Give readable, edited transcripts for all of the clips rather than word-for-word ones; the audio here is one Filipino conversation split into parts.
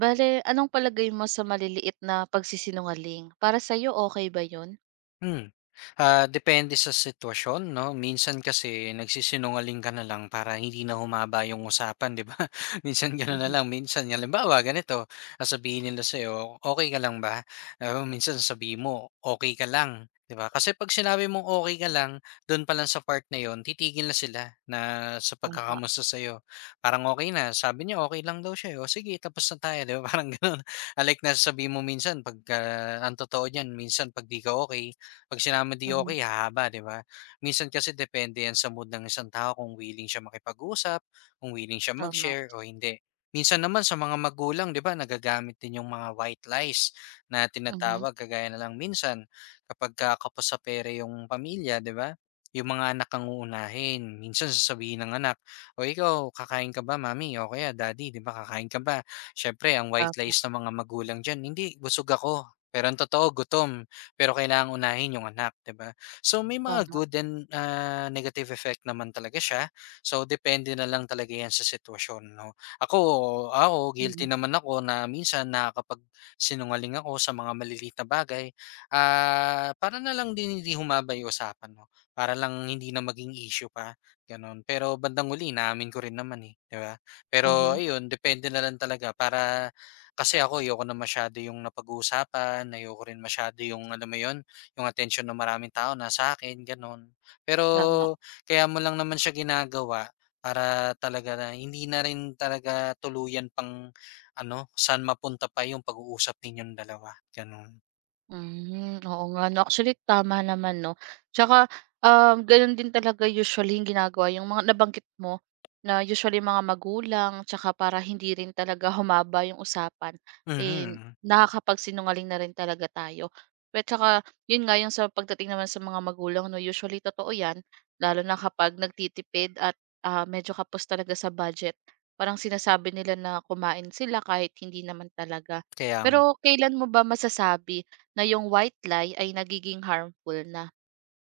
Bale, anong palagay mo sa maliliit na pagsisinungaling? Para sa'yo okay ba 'yun? Hmm. Ah, depende sa sitwasyon 'no, minsan kasi nagsisinungaling ka na lang para hindi na humaba yung usapan, 'di ba? Minsan gano'n na Mhm, lang, minsan halimbawa ganito, sasabihin nila sa'yo, okay ka lang ba?" Oo, minsan sasabihin mo, okay ka lang," 'di ba? Kasi 'pag sinabi mong okay ka lang, do'n pa lang sa part na 'yon titigil na sila na sa tama. pagkakamusta sa'yo. Parang okay na, sabi niya okay lang daw siya, eh, o sige tapos na tayo, 'di ba, parang gano'n. Unlike na sasabihin mo minsan 'pagka ang totoo niyan minsan 'pag 'di ka okay. 'Pag sinama di Mhm, okey hahaba, 'di ba? Minsan kasi depende yan sa mood ng isang tao kung willing siya makipag-usap, kung willing siya tama. mag-share o hindi. Minsan naman sa mga magulang, 'di ba, nagagamit din yung mga white lies na Mhm, tinatawag, kagaya na lang minsan kapagka kapos sa pere yung pamilya, 'di ba? Yung mga anak ang uunahin. Minsan sasabihin ng anak, "O ikaw, kakain ka ba mami?" O kaya, "Daddy, 'di ba, kakain ka ba?" Siyempre ang white tama, lies ng mga magulang diyan, "Hindi, busog ako." Pero ang totoo gutom pero kailangang unahin yung anak, 'di ba? So may mga tama. good and, ah, negative effect naman talaga siya. So depende na lang talaga 'yan sa sitwasyon, 'no? Ako ako guilty Mhm, naman ako na minsan nakakapagsinungaling ako sa mga maliliit na bagay, ah, para na lang din hindi humaba yung usapan, 'no? Para lang hindi na maging issue pa, gano'n. Pero bandang huli inaamin ko rin naman, eh, 'di ba? Pero mhm, ayun, depende na lang talaga para kasi ako ayoko na masyado yung napag-uusapan, ayoko rin masyado yung alam mo yun, yung attention ng maraming tao na sa akin, gano'n. tama. Pero kaya mo lang naman siya ginagawa para talaga na hindi na rin talaga tuluyan pang ano, saan mapunta pa yung pag-uusap ninyong dalawa, gano'n. Hmm, oo nga 'no. Actually tama naman 'no. Tsaka, gano'n din talaga usually yung ginagawa yung mga nabanggit mo na usually mga magulang tsaka para hindi rin talaga humaba yung usapan, eh, Mhm, nakakapagsinungaling na rin talaga tayo. Pero tsaka yun nga yung sa pagdating naman sa mga magulang 'no, usually totoo yan lalo na kapag nagtitipid at, medyo kapos talaga sa budget. Parang sinasabi nila na kumain sila kahit hindi naman talaga. kaya Pero kailan mo ba masasabi na yung white lie ay nagiging harmful na.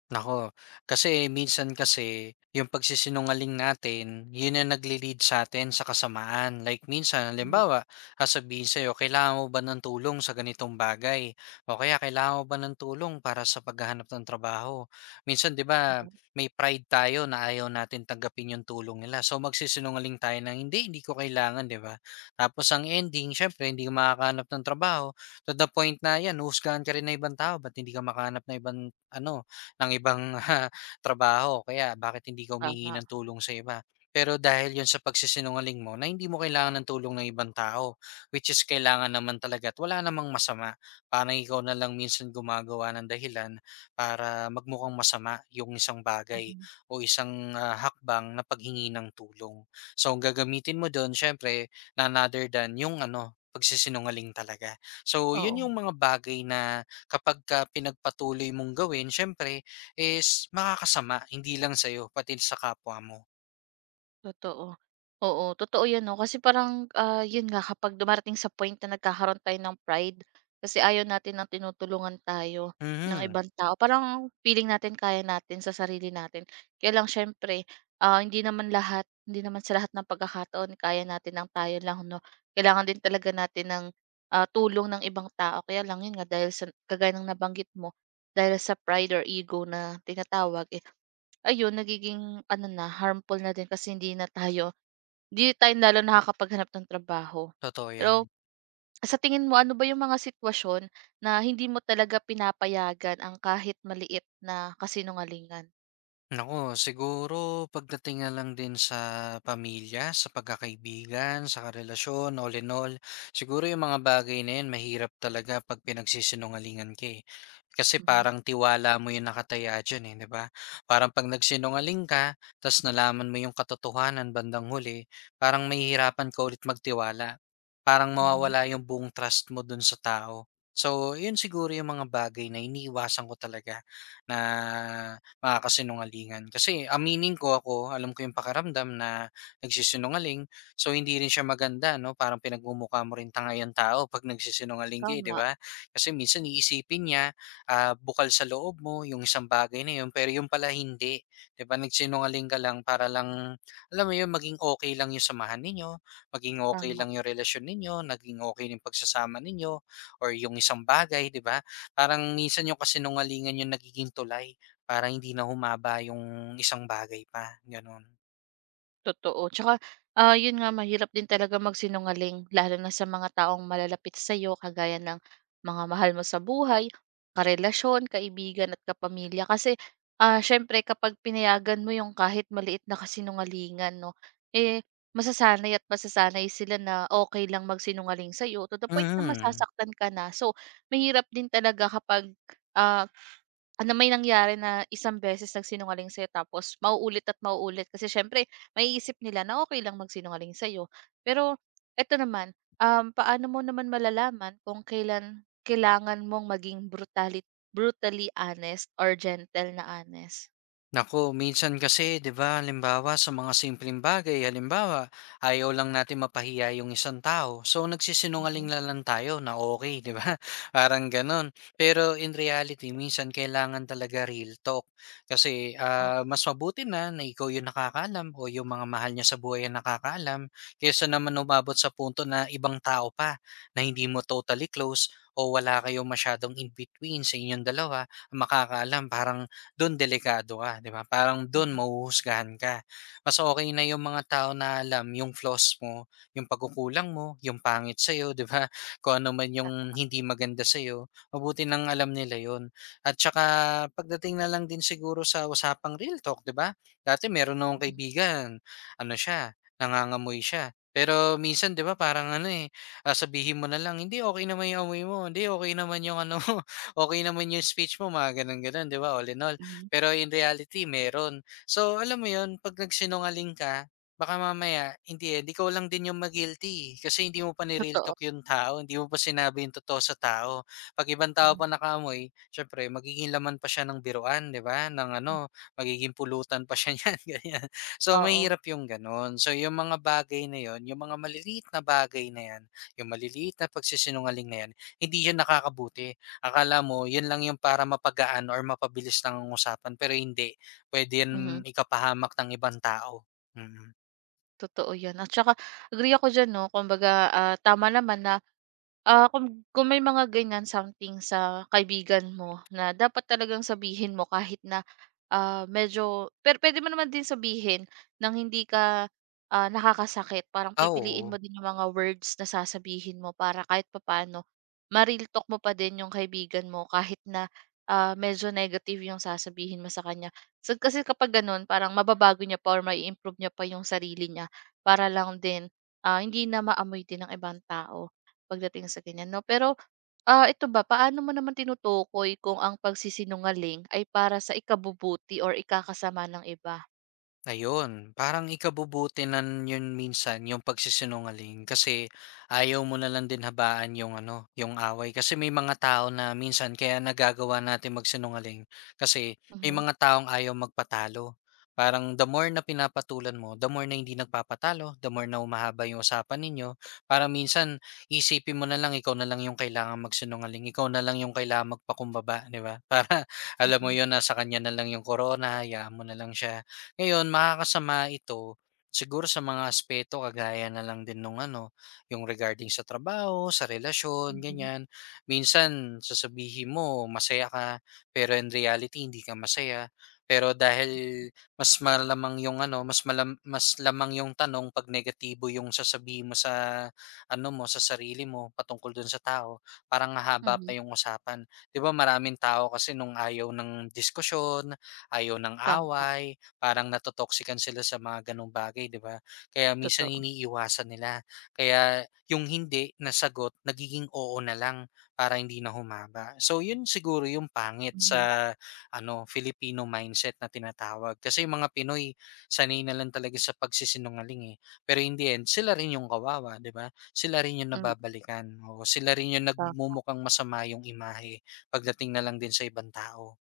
nako kasi minsan kasi yung pagsisinungaling natin, yun ang nagle-lead sa'tin sa kasamaan. Like minsan, Mhm, halimbawa, sasabihin sa'yo, "Kailangan mo ba ng tulong sa ganitong bagay?" O kaya, "Kailangan mo ba ng tulong para sa paghahanap ng trabaho?" Minsan, 'di ba, may pride tayo na ayaw natin tanggapin yung tulong nila. So, magsisinungaling tayo ng, "Hindi, hindi ko kailangan," 'di ba? Tapos ang ending, siyempre hindi ka makakahanap ng trabaho to the point na 'yan, huhusgahan ka rin ng ibang tao, "Ba't hindi ka makahanap ng ibang ano, ng ibang trabaho kaya bakit hindi ka humingi tama, ng tulong sa iba. Pero dahil yon sa pagsisinungaling mo na hindi mo kailangan ng tulong ng ibang tao, which is kailangan naman talaga at wala namang masama. Parang ikaw na lang minsan gumagawa ng dahilan para magmukhang masama yung isang bagay mm. o isang ah, hakbang na paghingi ng tulong. So ang gagamitin mo doon, syempre, na another than yung ano, pagsisinungaling talaga. So, yun Oo, yung mga bagay na kapag ka pinagpatuloy mong gawin, syempre, is makakasama hindi lang sa'yo pati sa kapwa mo. totoo. Oo, totoo 'yan 'no, kasi parang, 'yun nga kapag dumarating sa point na nagkakaroon tayo ng pride, kasi ayaw natin ng tinutulungan tayo ng Mhm, ibang tao, parang feeling natin kaya natin sa sarili natin. Kaya lang siyempre, ah, hindi naman lahat hindi naman sa lahat ng pagkakataon kaya natin ng tayo lang 'no. Kailangan din talaga natin ng, tulong ng ibang tao, kaya lang 'yun nga dahil sa kagaya ng nabanggit mo, dahil sa pride or ego na tinatawag, eh, ayun nagiging ano na, harmful na din kasi hindi tayo lalo nakakapaghanap ng trabaho. totoo Pero 'yan. sa tingin mo, ano ba yung mga sitwasyon na hindi mo talaga pinapayagan ang kahit maliit na kasinungalingan? Nako siguro pagdating na lang din sa pamilya, sa pagkakaibigan, sa karelasyon, all in all, siguro yung mga bagay na yun mahirap talaga pag pinagsisinungalingan ka eh. Kasi Mhm, parang tiwala mo yung nakataya dyan eh, di ba? Parang pag nagsinungaling ka, tas nalaman mo yung katotohanan bandang huli, parang mahihirapan ka ulit magtiwala. Parang mhm. mawawala yung buong trust mo dun sa tao. So, yun siguro yung mga bagay na iniiwasan ko talaga na mga kasinungalingan. Kasi aminin ko ako, alam ko yung pakiramdam na nagsisinungaling. So hindi rin siya maganda, no? Parang pinagmumukha mo rin tanga yung tao pag nagsisinungaling ka, eh, di Tama, ba? Kasi minsan iisipin niya, ah, bukal sa loob mo, yung isang bagay na yun, pero yung pala hindi. Di ba? Nagsinungaling ka lang para lang, alam mo yun, maging okay lang yung samahan ninyo, maging okay tama. lang yung relasyon ninyo, naging okay yung pagsasama ninyo, or yung isang bagay, di ba? Parang minsan yung kasinungalingan yung nagiging tulay para hindi na humaba yung isang bagay pa, gano'n. Totoo, tsaka, yun nga mahirap din talaga magsinungaling lalo na sa mga taong malalapit sa sa'yo kagaya ng mga mahal mo sa buhay, karelasyon, kaibigan at kapamilya. Kasi, siyempre kapag pinayagan mo yung kahit maliit na kasinungalingan 'no, eh, masasanay at masasanay sila na okay lang magsinungaling sa'yo to the point na Mm. masasaktan ka na. So, mahirap din talaga kapag. ah May nangyari na isang beses nagsinungaling sa'yo tapos mauulit at mauulit kasi siyempre maiisip nila na okay lang magsinungaling sa'yo. Pero eto naman, paano mo naman malalaman kung kailan kailangan mong maging brutally brutally honest or gentle na honest? Nako minsan kasi, 'di ba, halimbawa sa mga simpleng bagay, halimbawa, ayaw lang natin mapahiya yung isang tao. So nagsisinungaling Mhm, na lang tayo na okay, 'di ba? Parang ganun. Pero in reality, minsan kailangan talaga real talk. Kasi oo, ah, mas mabuti na na ikaw yung nakakaalam o yung mga mahal niya sa buhay ang nakakaalam kaysa naman umabot sa punto na ibang tao pa na hindi mo totally close o wala kayong masyadong in-between sa inyong dalawa, makakaalam parang dun delikado ka, 'di ba? Parang dun mhm, mahuhusgahan ka. Mas okay na yung mga tao na alam yung flaws mo, yung pagkukulang mo, yung pangit sa'yo, 'di ba? Kung ano man yung hindi maganda sa'yo, mabuti nang alam nila yon. At tsaka pagdating na lang din siguro sa usapang real talk, 'di ba? Dati meron akong kaibigan, ano siya, nangangamoy siya. Pero minsan, 'di ba, parang ano, eh, ah, sabihin mo na lang, "Hindi, okay naman yung amoy mo. Hindi, okay naman yung ano okay okey naman yung speech mo," mga gano'n-gano'n, 'di ba? All in all, mhm, pero in reality meron. So alam mo 'yun, 'pag nagsinungaling ka, baka mamaya hindi the end, ikaw lang din 'yung ma-guilty, eh, kasi hindi mo pa ni-real totoo, talk 'yung tao, hindi mo pa sinabi 'yung totoo sa tao. 'Pag ibang tao mhm, pa nakaamoy, siyempre magiging laman pa siya ng biruan, 'di ba, ng hmm, ano, magiging pulutan pa siya niyan, ganiyan. So oo, mahirap 'yung gano'n. So 'yung mga bagay na yon 'yung mga maliliit na bagay na 'yan, 'yung maliliit na pagsisinungaling na 'yan, hindi 'yan nakakabuti. Akala mo yun lang yung para mapagaan or mapabilis lang usapan pero hindi, puwede mhm. yan ikapahamak ng ibang tao, mm. Totoo 'yan at saka agree ako diyan 'no, kumbaga, tama naman na. Kung may mga ganyan something sa kaibigan mo na dapat talagang sabihin mo kahit na, medyo pero pwede mo naman din sabihin ng hindi ka, nakakasakit. Parang Ah, pipiliin oo. mo din yung mga words na sasabihin mo para kahit papaano ma-real talk mo pa din yung kaibigan mo kahit na, medyo negative yung sasabihin mo sa kanya. So, kasi kapag gano'n parang mababago niya pa or mai-improve niya pa yung sarili niya para lang din, hindi na maamoy din ng ibang tao. Pagdating sa ganyan 'no, pero, ito ba, paano mo naman tinutukoy kung ang pagsisinungaling ay para sa ikabubuti or ikakasama ng iba? Ayun, parang ikabubuti na yun minsan yung pagsisinungaling kasi ayaw mo na lang din habaan yung ano, yung away kasi may mga tao na minsan kaya nagagawa natin magsinungaling kasi may Mhm, mga taong ayaw magpatalo. Parang the more na pinapatulan mo, the more na hindi nagpapatalo, the more na umahaba yung usapan ninyo. Para minsan isipin mo na lang ikaw na lang yung kailangan magsinungaling, ikaw na lang yung kailangan magpakumbaba, di ba? Para alam mo mm, yun, nasa kanya na lang yung corona, hayaan mo na lang siya ngayon makakasama ito siguro sa mga aspeto kagaya na lang din nung ano, yung regarding sa trabaho, sa relasyon, mhm, ganyan. Minsan sasabihin mo masaya ka, pero in reality hindi ka masaya. Pero dahil mas malamang yung ano, mas lamang yung tanong pag negatibo yung sasabihin mo sa ano mo, sa sarili mo patungkol dun sa tao, parang hahaba pa mhm. yung usapan. 'Di ba maraming tao kasi nung ayaw ng diskusyon, ayaw ng Tama, away, parang nato sila sa mga gano'ng bagay, 'di ba? Kaya minsan totoo. iniiwasan nila. Kaya yung hindi na sagot nagiging oo na lang para hindi na humaba. So yun siguro yung pangit Mhm, sa ano, Filipino mindset na tinatawag. Kasi yung mga Pinoy sanay na lang talaga sa pagsisinungaling eh. Pero in the end, sila rin yung kawawa, 'di ba? Sila rin yung hmm. nababalikan. O sila rin yung nagmumukhang masama yung imahe pagdating na lang din sa ibang tao.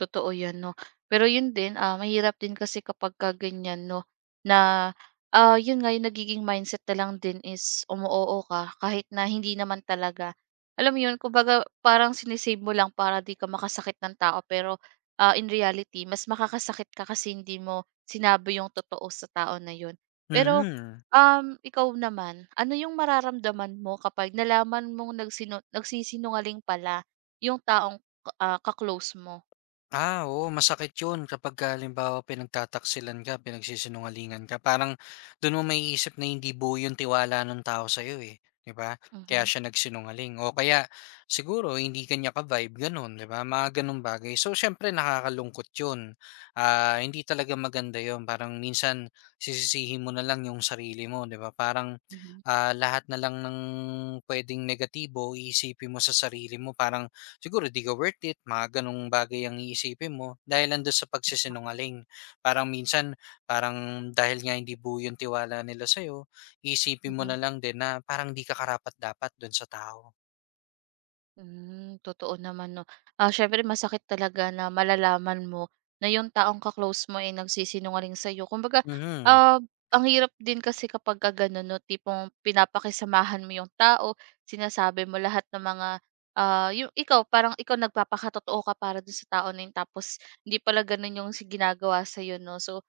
Totoo 'yan 'no. Pero 'yun din, mahirap din kasi kapagka ganiyan 'no, na, 'yun nga, yung nagiging mindset na lang din is umu-oo ka kahit na hindi naman talaga. Alam mo 'yun, kumbaga parang sine mo lang para 'di ka makasakit ng tao pero, in reality mas makakasakit ka kasi hindi mo sinabi yung totoo sa tao na 'yun. Pero, Mhm. Ikaw naman, ano yung mararamdaman mo kapag nalaman mong nagsisinungaling pala yung taong, ka mo? Ah, oo masakit 'yun kapagka halimbawa pinagtataksilan ka, pinagsisinungalingan ka, parang do'n mo maiisip na hindi buo 'yung tiwala nung tao sa'yo, eh, 'di ba? Kaya Mhm, siya nagsinungaling o kaya siguro hindi kanya ka-vibe gano'n, 'di ba? Mga gano'ng bagay. So, siyempre nakakalungkot 'yun, ah, hindi talaga maganda 'yun parang minsan sisisihin mo na lang 'yung sarili mo, 'di ba? Parang, mhm, ah, lahat na lang ng puwedeng negatibo iisipin mo sa sarili mo parang siguro di ka worth it, mga ganong bagay ang iisipin mo dahil nandun sa pagsisinungaling. Parang minsan, parang dahil nga hindi buo yung tiwala nila sa'yo, isipin mo mhm. na lang din na parang di ka karapat-dapat dun sa tao. Hmm, totoo naman 'no. Ah, syempre masakit talaga na malalaman mo na yung taong ka-close mo ay nagsisinungaling sa'yo. Kumbaga, Mhm. ah, ang hirap din kasi kapagka gano'n 'no, tipong pinapakisamahan mo yung tao, sinasabi mo lahat ng mga, yung ikaw parang ikaw nagpapakatotoo ka para do'n sa tao na 'yon tapos hindi pala gano'n yung si ginagawa sa'yo 'no. So,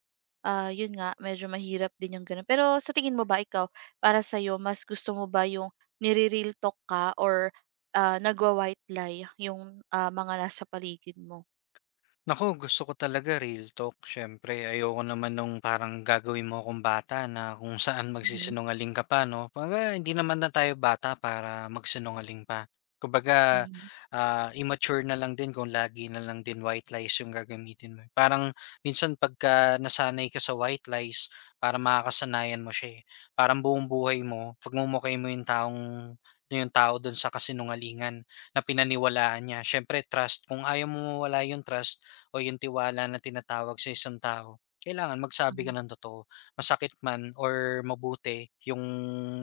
Yun nga medyo mahirap din yung gano'n. Pero sa tingin mo ba ikaw, para sa'yo mas gusto mo ba yung nire-real talk ka or, nagwa-white lie yung, mga nasa paligid mo? Nako gusto ko talaga real talk siyempre ayoko naman nung parang gagawin mo akong bata na kung saan Mhm. magsisinungaling ka pa 'no. Kumbaga hindi naman na tayo bata para magsinungaling pa. Kumbaga, Mhm, ah, immature na lang din kung lagi na lang din white lies yung gagamitin mo. Parang minsan pagka nasanay ka sa white lies parang makakasanayan mo siya, eh. Parang buong buhay mo pagmumukay mo yung taong yung tao dun sa kasinungalingan na pinaniwalaan niya. Siyempre trust, kung ayaw mo mawala yung trust o yung tiwala na tinatawag sa isang tao, kailangan magsabi ka mhm, ng totoo. Masakit man or mabuti yung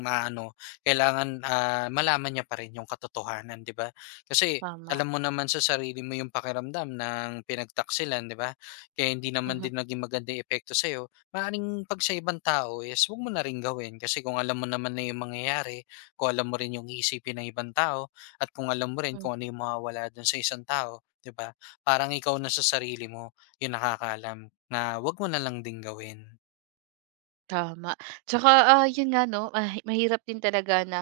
maano, kailangan, ah, malaman niya pa rin yung katotohanan, 'di ba? Kasi tama. alam mo naman sa sarili mo yung pakiramdam ng pinagtaksilan, 'di ba? Kaya hindi naman Mhm, din naging maganda yung epekto sa'yo. Maaaring 'pag sa ibang tao is huwag mo na rin gawin kasi kung alam mo naman na yung mangyayari, kung alam mo rin yung iisipin ng ibang tao, at kung alam mo rin hmm, kung ano yung mawawala dun sa isang tao, 'di ba? Parang ikaw na sa sarili mo yung nakakaalam na 'wag mo na lang din gawin. tama. Tsaka, yun nga 'no, mahirap din talaga na,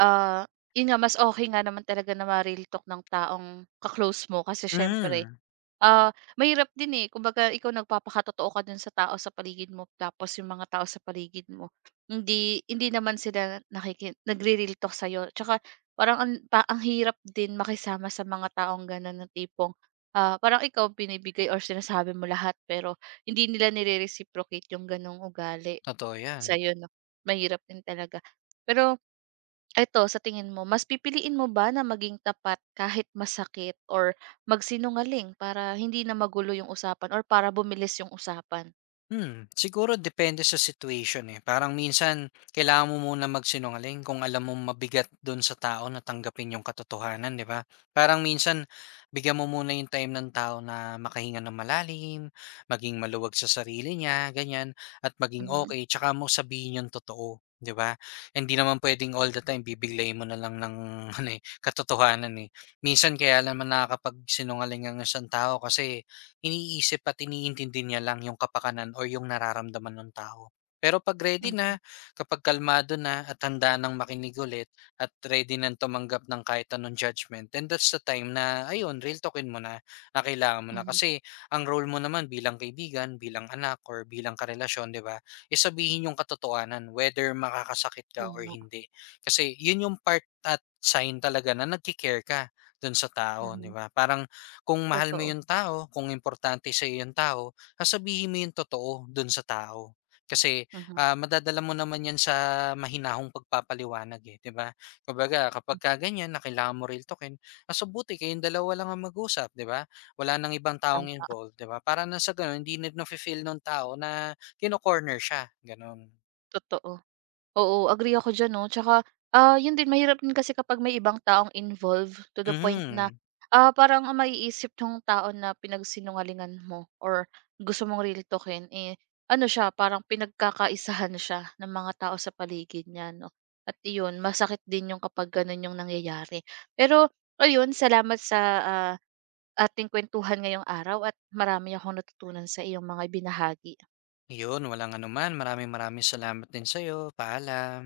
ah, yun nga mas okay nga naman talaga na ma-real talk ng taong ka mo kasi siyempre. Mhm, Ah, Mahirap din, eh. Kumbaga ikaw nagpapakatotoo ka dun sa tao sa paligid mo tapos yung mga tao sa paligid mo hindi hindi naman sila nagre-real talk sa'yo. Tsaka parang ang hirap din makisama sa mga taong gano'n na tipong, parang ikaw ang binibigay or sinasabi mo lahat pero hindi nila nire-reciprocate yung gano'ng ugali totoo yan. sa'yo 'no, mahirap din talaga. Pero eto, sa tingin mo, mas pipiliin mo ba na maging tapat kahit masakit or magsinungaling para hindi na magulo yung usapan or para bumilis yung usapan? Hmm, siguro depende sa situation, eh. Parang minsan kailangan mo muna magsinungaling kung alam mo mabigat dun sa tao na tanggapin yung katotohanan, 'di ba? Parang minsan bigyan mo muna yung time ng tao na makahinga ng malalim, maging maluwag sa sarili niya, ganyan, at maging Mhm, okay tsaka mo sabihin yung totoo, 'di ba? Hindi naman puwedeng all the time bibiglay mo na lang ng ano, eh, katotohanan, eh. Minsan kaya naman nakakapagsinungaling ang isang tao kasi iniisip at iniintindi niya lang yung kapakanan or yung nararamdaman ng tao. Pero 'pag ready mhm, na, kapag kalmado na at handa ng makinig ulit at ready ng tumanggap ng kahit anong judgment, then that's the time na ayun, real talkin mo na na kailangan mo na. mhm. Kasi ang role mo naman bilang kaibigan, bilang anak, or bilang karelasyon, di ba, is sabihin yung katotohanan whether makakasakit ka or Tama, hindi. Kasi yun yung part at sign talaga na nagki ka dun sa tao, di mhm. ba? Parang kung mahal mo Totoo, yung tao, kung importante sa'yo yung tao, sasabihin mo yung totoo dun sa tao. Kasi, mhm, ah, madadala mo naman yan sa mahinahong pagpapaliwanag eh, 'di ba? Kumbaga kapag ka ganyan na kailangan mo real talkin, mas mabuti kayong dalawa lang ang mag-usap, 'di ba? Wala nang ibang taong tama, involved, 'di ba? Para na sa gano'n hindi na feel nung tao na kino-corner siya, gano'n. totoo. Oo, agree ako diyan 'no, tsaka, yun din mahirap din kasi kapag may ibang taong involved to the point na, Mhm. Parang ang maiisip ng tao na pinagsinungalingan mo or gusto mong real talkin, eh, ano siya parang pinagkakaisahan siya ng mga tao sa paligid niya 'no, at yun masakit din yung kapag ganun yung nangyayari. Pero ayun, salamat sa, ating kwentuhan ngayong araw at marami akong natutunan sa iyong mga binahagi Yun, walang anuman. Maraming maraming salamat din sa'yo. Paalam.